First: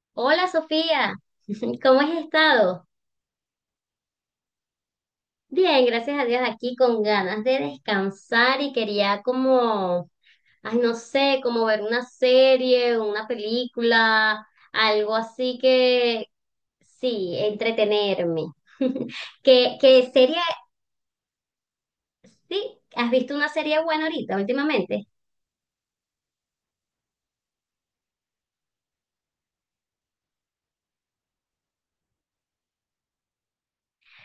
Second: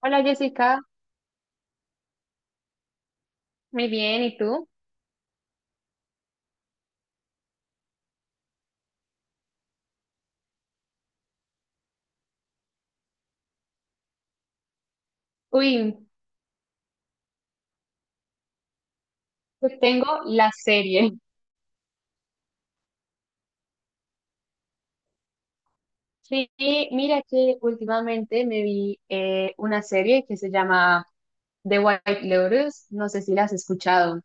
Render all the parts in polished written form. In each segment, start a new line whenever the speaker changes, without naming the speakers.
Hola,
Hola
Jessica,
Sofía, ¿cómo has estado?
muy bien, ¿y tú?
Bien, gracias a Dios aquí con ganas de descansar y quería como, ay no sé, como ver una serie, una película, algo así
Uy,
que sí, entretenerme. ¿Qué,
pues tengo
qué serie?
la serie.
Sí, ¿has visto una serie buena ahorita últimamente?
Sí, mira que últimamente me vi una serie que se llama The White Lotus, no sé si la has escuchado.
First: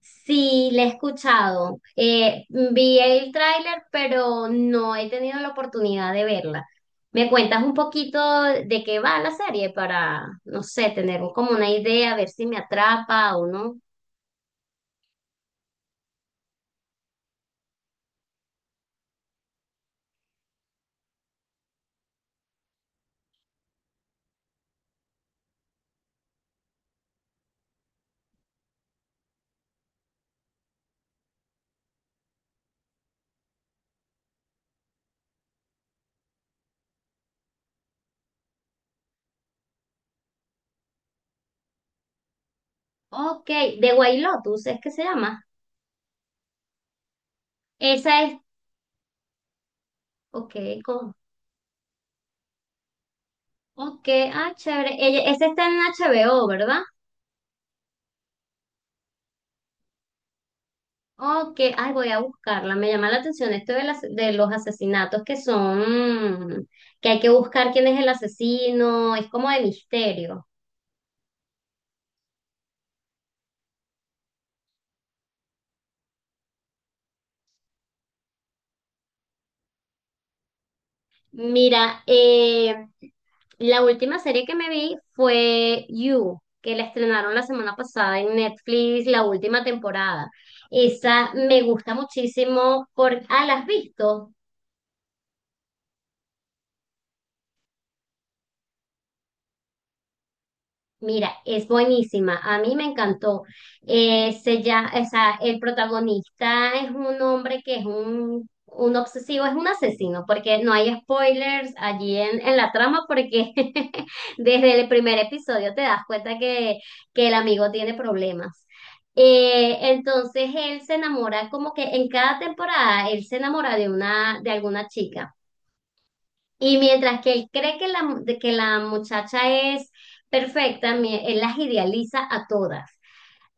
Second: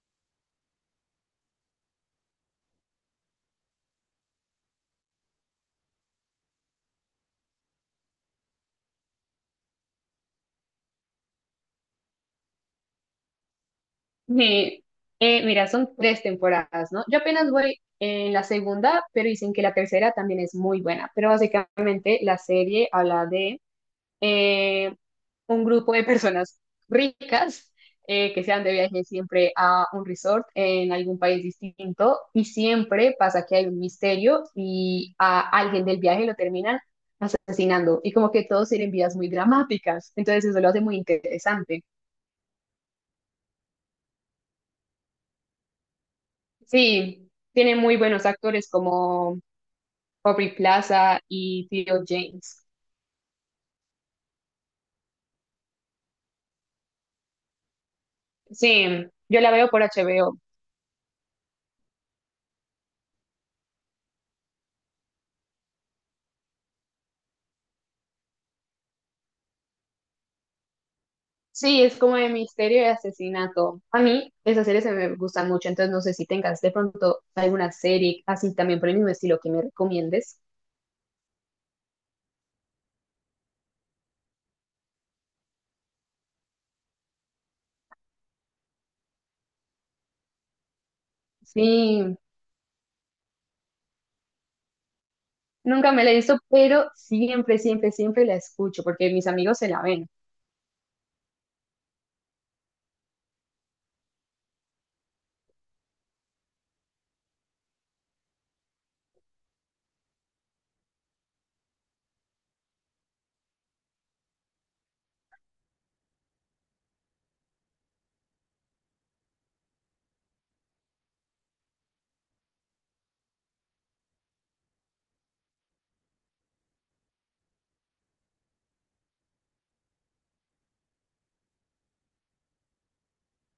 Sí, la he escuchado. Vi el tráiler, pero no he tenido la oportunidad de verla. ¿Me cuentas un poquito de qué va la serie para, no sé, tener como una idea, ver si me atrapa o no?
Me- mira, son tres temporadas, ¿no? Yo apenas voy en la segunda, pero dicen que la tercera también es muy buena, pero básicamente la serie habla de eh, un grupo de personas ricas, que se van de viaje siempre a un resort en algún país distinto y siempre pasa que hay un misterio y a alguien del viaje lo terminan asesinando, y como que todos tienen vidas muy dramáticas, entonces eso lo hace muy interesante.
Ok, The White Lotus, ¿es que se llama?
Sí, tiene muy
Esa
buenos
es,
actores como
ok,
Aubrey
co-
Plaza y Theo James.
ok, ah, chévere. Ella, esa está en HBO, ¿verdad?
Sí, yo la veo por HBO.
Ok, ay, voy a buscarla. Me llama la atención esto de, de los asesinatos que son, que hay que buscar quién es el asesino, es como de misterio.
Sí, es como de misterio y asesinato. A mí esas series se me gustan mucho, entonces no sé si tengas de pronto alguna serie así también por el mismo estilo que me recomiendes.
Mira, la última serie que me vi fue You, que la estrenaron la semana pasada en Netflix, la última temporada. Esa me gusta
Sí,
muchísimo por... Ah, ¿la has visto?
nunca me la he visto, pero siempre, siempre, siempre la escucho porque mis amigos se la ven.
Mira, es buenísima, a mí me encantó. O sea, el protagonista es un hombre que es un obsesivo, es un asesino, porque no hay spoilers allí en la trama, porque desde el primer episodio te das cuenta que el amigo tiene problemas. Entonces él se enamora, como que en cada temporada él se enamora de alguna chica. Y mientras que él cree que la muchacha es perfecta, él las idealiza a todas,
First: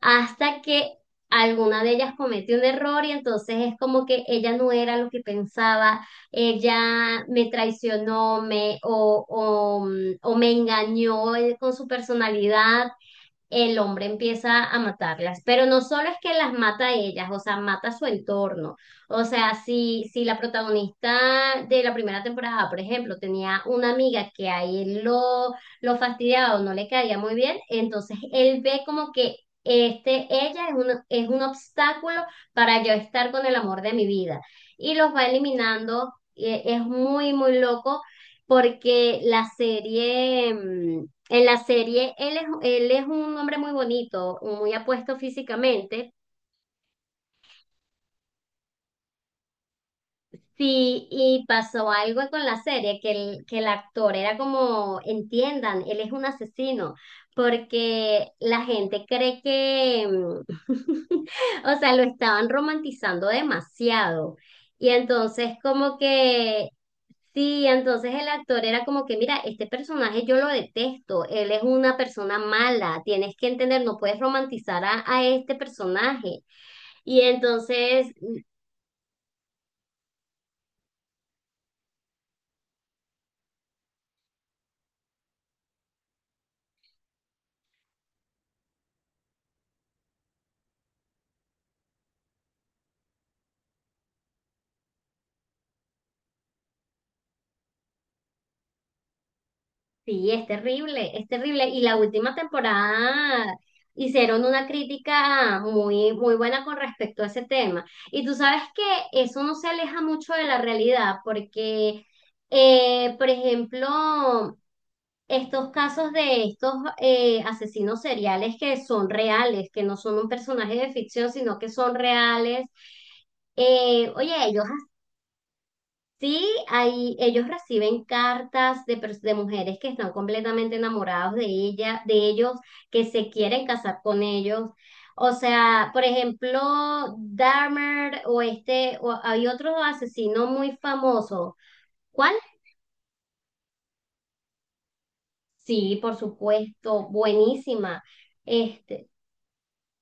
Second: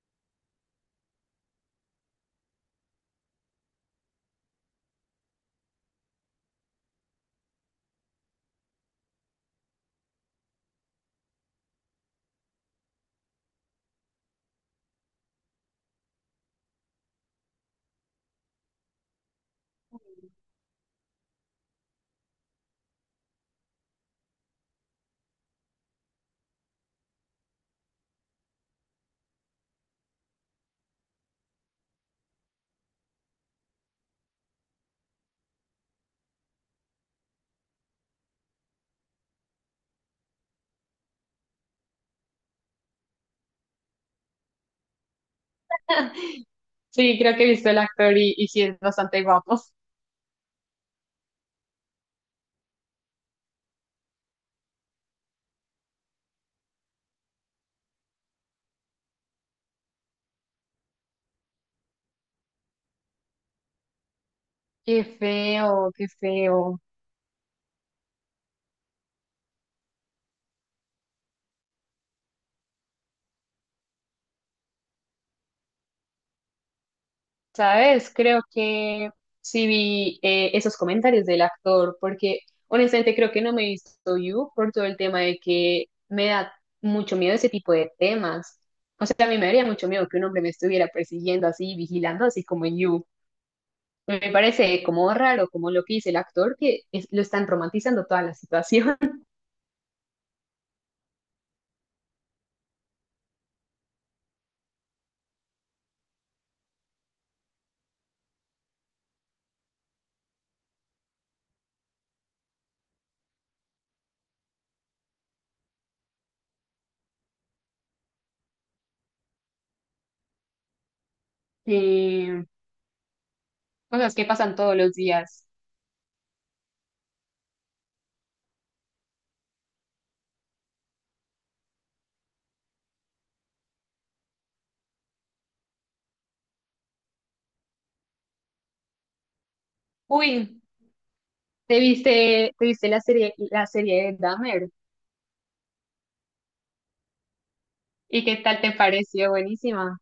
hasta que alguna de ellas comete un error y entonces es como que ella no era lo que pensaba, ella me traicionó, me, o, mm, o me engañó con su personalidad el hombre empieza a matarlas, pero no solo es que las mata a ellas, o sea, mata a su entorno. O sea, si la protagonista de la primera temporada, por ejemplo, tenía una amiga que a él lo fastidiaba o no le caía muy bien, entonces él ve como que este, ella es es un obstáculo para yo estar con el amor de mi vida y los va eliminando. Es muy, muy loco porque la serie... en la serie, él es un hombre muy bonito, muy apuesto físicamente.
Sí, creo que he visto el actor y, sí es bastante guapo.
Sí, y pasó algo con la serie, que el actor era como, entiendan, él es un asesino, porque la gente cree que, o sea, lo estaban romantizando demasiado. Y
Qué
entonces
feo,
como
qué
que,
feo.
sí, entonces el actor era como que, mira, este personaje yo lo detesto, él es una persona mala, tienes que entender, no puedes romantizar a este personaje. Y entonces
¿Sabes? Creo que sí vi esos comentarios del actor, porque honestamente creo que no me he visto You por todo el tema de que me da mucho miedo ese tipo de temas. O sea, a mí me daría mucho miedo que un hombre me estuviera persiguiendo así, vigilando, así como en You. Me parece como raro, como lo que dice el actor, que lo están romantizando toda la situación.
sí, es terrible, es terrible. Y la última temporada hicieron una crítica muy, muy buena con respecto a ese tema. Y tú sabes que eso no se aleja mucho de la realidad, porque, por ejemplo, estos casos de estos asesinos seriales que son reales, que no son un personaje de ficción, sino que son
Eh,
reales.
cosas que
Oye,
pasan
ellos
todos los días.
sí, ahí ellos reciben cartas de, de mujeres que están completamente enamoradas de ellos, que se quieren casar con ellos. O sea, por ejemplo, Dahmer o este, o hay otro asesino
Uy,
muy famoso. ¿Cuál?
¿te viste la serie de Dahmer?
Sí, por supuesto, supuenísima.
¿Y qué tal te pareció? Buenísima.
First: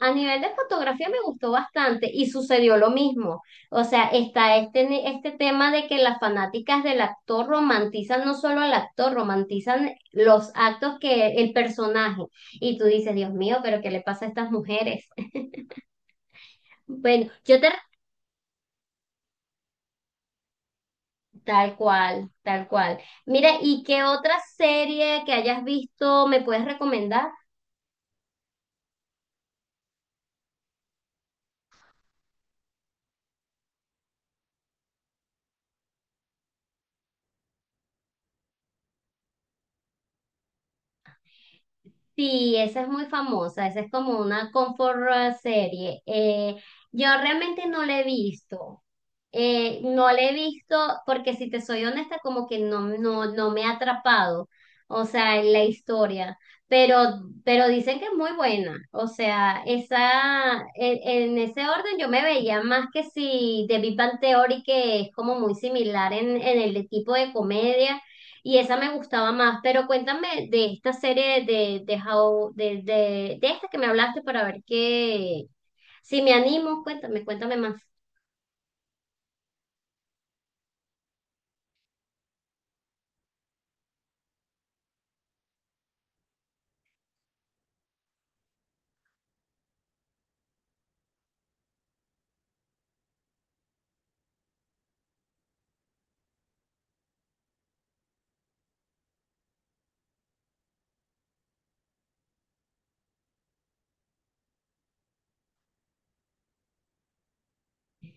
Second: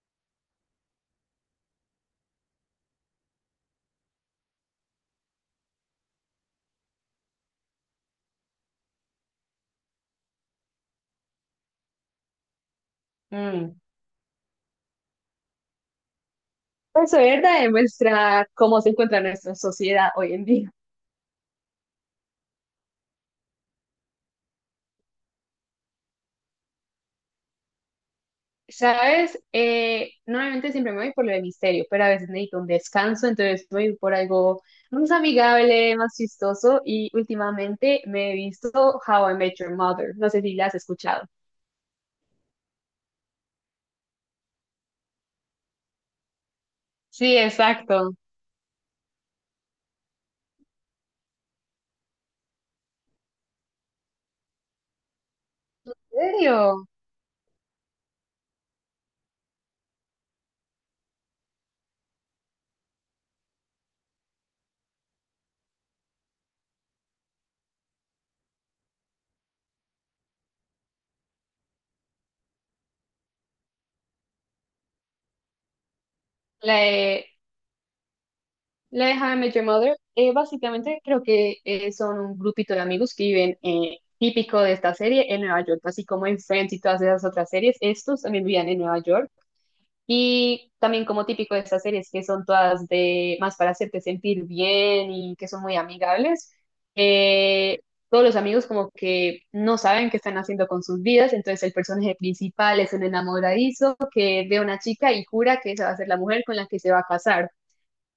A nivel de fotografía me gustó bastante y sucedió lo mismo. O sea, está este, este tema de que las fanáticas del actor romantizan no solo al actor, romantizan los actos que el personaje. Y tú dices, Dios mío, pero
Mm.
¿qué le pasa a estas mujeres?
Eso
Bueno,
es
yo
verdad,
te...
demuestra cómo se encuentra nuestra sociedad hoy en día.
Tal cual, tal cual. Mira, ¿y qué otra serie que hayas visto me puedes recomendar?
¿Sabes? Normalmente siempre me voy por lo de misterio, pero a veces necesito un descanso, entonces voy por algo más amigable, más chistoso, y últimamente me he visto How I Met Your Mother. No sé si la has escuchado.
Sí, esa es muy famosa, esa es como una comfort serie. Yo
Sí,
realmente no la he
exacto.
visto. No la he visto porque si te soy honesta, como que no me ha atrapado, o sea, en la
¿En
historia.
serio?
Pero dicen que es muy buena. O sea, esa, en ese orden yo me veía más que si The Big Bang Theory, que es como muy similar en el tipo de comedia. Y esa me gustaba más, pero cuéntame de esta serie de How, de esta que me hablaste para ver qué, si me
La,
animo, cuéntame, cuéntame más.
La de How I Met Your Mother, básicamente creo que son un grupito de amigos que viven, típico de esta serie, en Nueva York, así como en Friends y todas esas otras series, estos también vivían en Nueva York. Y también como típico de estas series que son todas de más para hacerte sentir bien y que son muy amigables, eh, todos los amigos como que no saben qué están haciendo con sus vidas, entonces el personaje principal es un enamoradizo que ve a una chica y jura que esa va a ser la mujer con la que se va a casar,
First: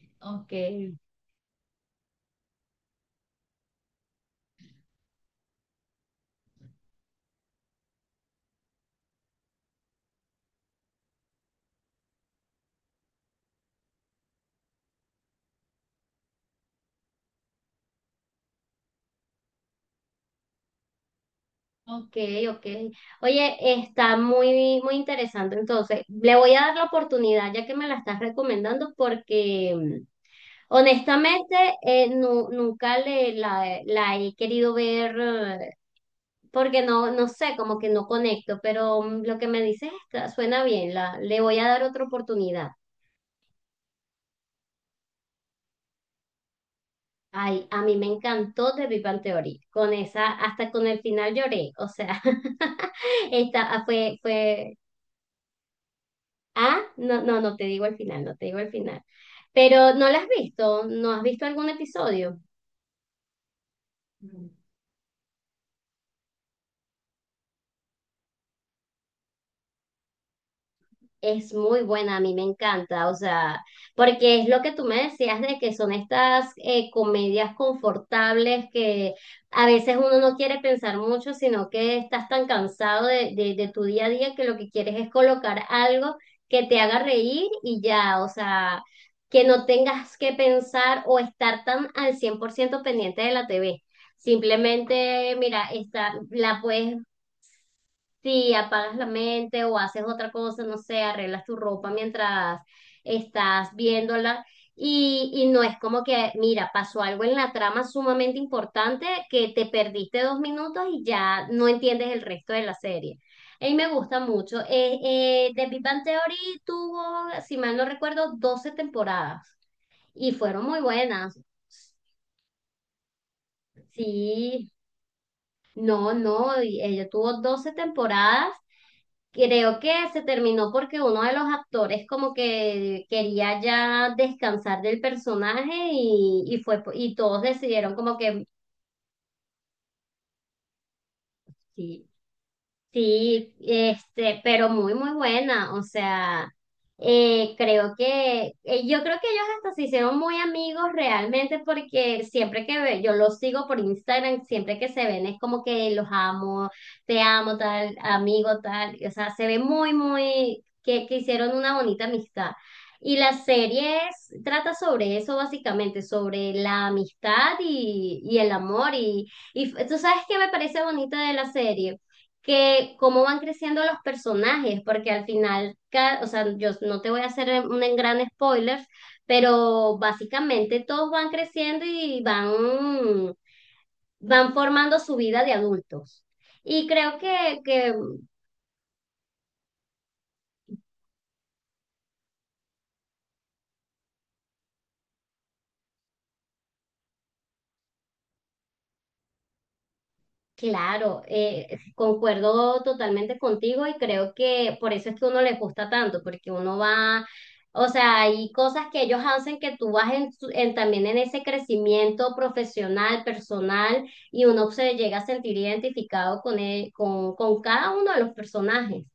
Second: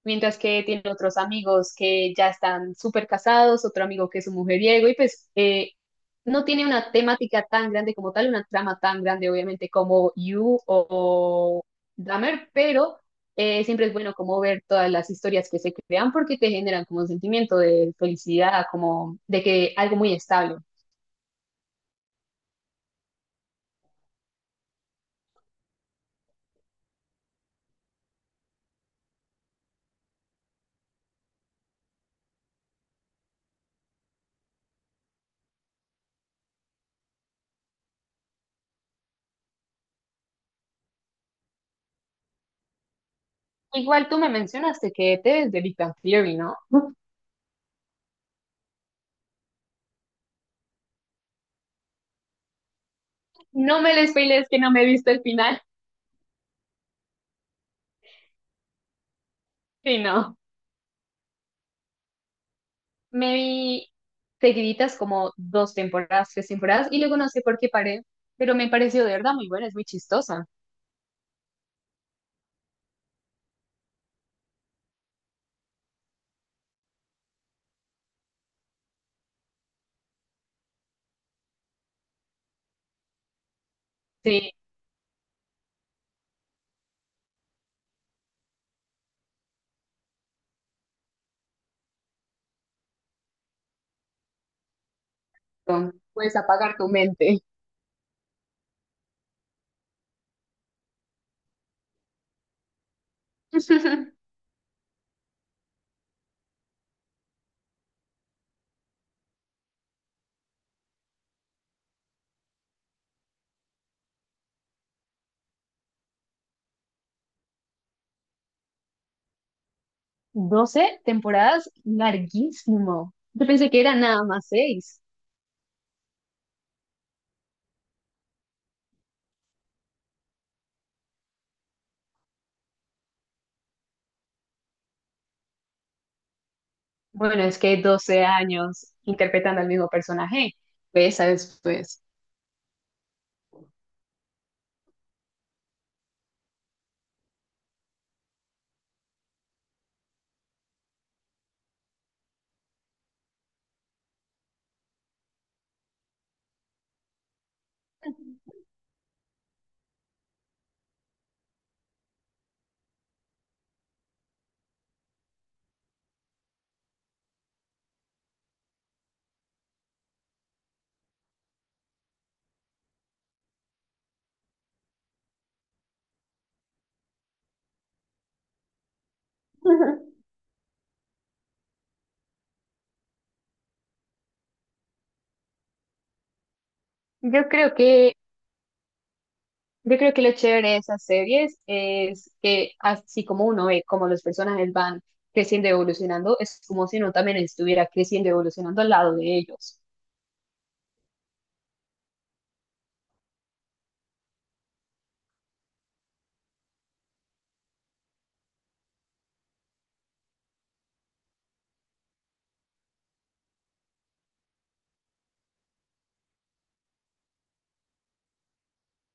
mientras
Ok,
que tiene otros amigos que ya están súper casados, otro amigo que es un mujeriego, y pues no tiene una temática tan grande como tal, una trama tan grande, obviamente, como You o Dahmer, pero siempre es bueno como ver todas las historias que se crean porque te generan como un sentimiento de felicidad, como de que algo muy estable.
ok, ok. Oye, está muy, muy interesante. Entonces, le voy a dar la oportunidad ya que me la estás recomendando porque honestamente nunca la he querido ver porque no, no sé, como que no conecto, pero lo que me dices está, suena bien, le voy a dar otra oportunidad.
Igual tú me mencionaste que te es de Big Bang Theory, ¿no?
Ay, a mí me encantó The Big Bang Theory, con esa, hasta con el final lloré, o sea, esta
No me les spoilees que no
fue,
me he visto el final,
no, no, no te digo el final, no te digo el final, pero
sí,
no la has
no.
visto, no has visto algún episodio.
Me vi seguiditas como dos temporadas, tres temporadas, y luego no sé por qué paré, pero me pareció de verdad muy buena, es muy chistosa.
Es muy buena, a mí me encanta, o sea, porque es lo que tú me decías de que son estas comedias confortables que a veces uno no quiere pensar mucho, sino que estás tan cansado de tu día a día que
Sí,
lo que quieres es colocar algo que te haga reír y ya, o sea, que no tengas que pensar o estar tan al 100% pendiente de la TV. Simplemente, mira, está,
puedes
la
apagar tu
puedes
mente.
sí, apagas la mente o haces otra cosa, no sé, arreglas tu ropa mientras estás viéndola y no es como que, mira, pasó algo en la trama sumamente importante que te perdiste 2 minutos y ya no entiendes el resto de la serie. A mí me gusta mucho. The Big Bang Theory tuvo, si mal no recuerdo, 12 temporadas y fueron muy
12
buenas.
temporadas, larguísimo. Yo pensé que eran nada más
Sí,
seis.
no, no, y ella tuvo 12 temporadas. Creo que se terminó porque uno de los actores como que quería ya descansar del personaje y fue y todos
Bueno, es que
decidieron como
12
que
años interpretando al mismo personaje, pues, ¿sabes? Pues.
sí, sí, este, pero muy, muy buena. O sea, yo creo que ellos hasta se hicieron muy amigos realmente porque siempre que yo los sigo por Instagram, siempre que se ven es como que los amo, te amo, tal, amigo, tal. O sea, se ve que hicieron una bonita amistad. La serie trata sobre eso básicamente, sobre la amistad y el amor. Y tú sabes qué me parece bonita de la serie que cómo van creciendo los personajes, porque al final, o sea, yo no te voy a hacer un en gran spoiler, pero básicamente todos van creciendo y van formando su vida de adultos. Y creo
Yo creo
que
que Yo creo que lo chévere de esas series es que así como uno ve cómo los personajes van creciendo y evolucionando, es como si uno también estuviera creciendo y evolucionando al lado de ellos.
claro, concuerdo totalmente contigo y creo que por eso es que uno les gusta tanto, porque uno va, o sea, hay cosas que ellos hacen que tú vas también en ese crecimiento profesional, personal, y uno se llega a sentir identificado con cada uno de los personajes.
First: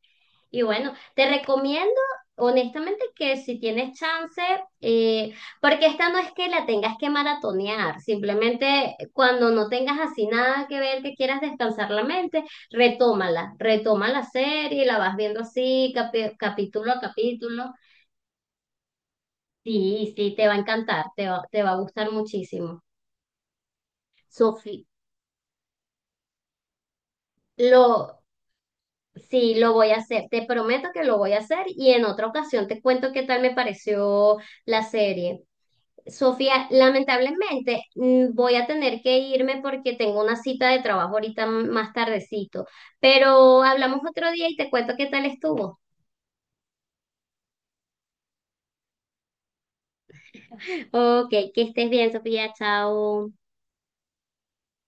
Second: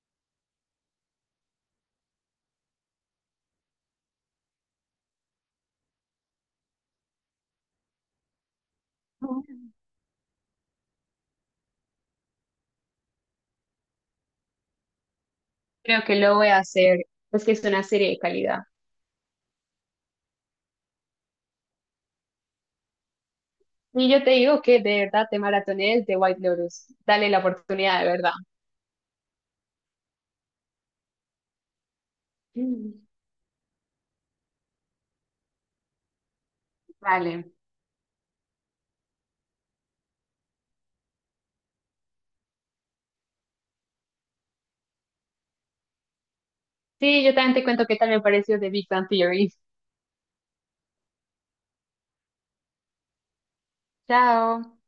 Y bueno, te recomiendo honestamente que si tienes chance, eh, porque esta no es que la tengas que maratonear, simplemente cuando no tengas así nada que ver, que quieras descansar la mente, retómala, retoma la serie, la vas viendo así,
Creo que lo voy a
capítulo a
hacer, pues que es
capítulo.
una serie de calidad.
Sí, sí, te va a encantar, te va a gustar muchísimo.
Y yo te digo que
Sofi,
de verdad te maratones de White Lotus. Dale la oportunidad, de
lo,
verdad.
sí, lo voy a hacer, te prometo que lo voy a hacer y en otra ocasión te
Mm,
cuento qué tal me pareció la serie. Sofía,
vale.
lamentablemente voy a tener que irme porque tengo una cita de trabajo ahorita más tardecito, pero hablamos otro día y te cuento qué tal estuvo.
Sí, yo también te cuento qué tal me pareció de Big Bang Theory.
Ok, que estés bien, Sofía, chao.
Chao.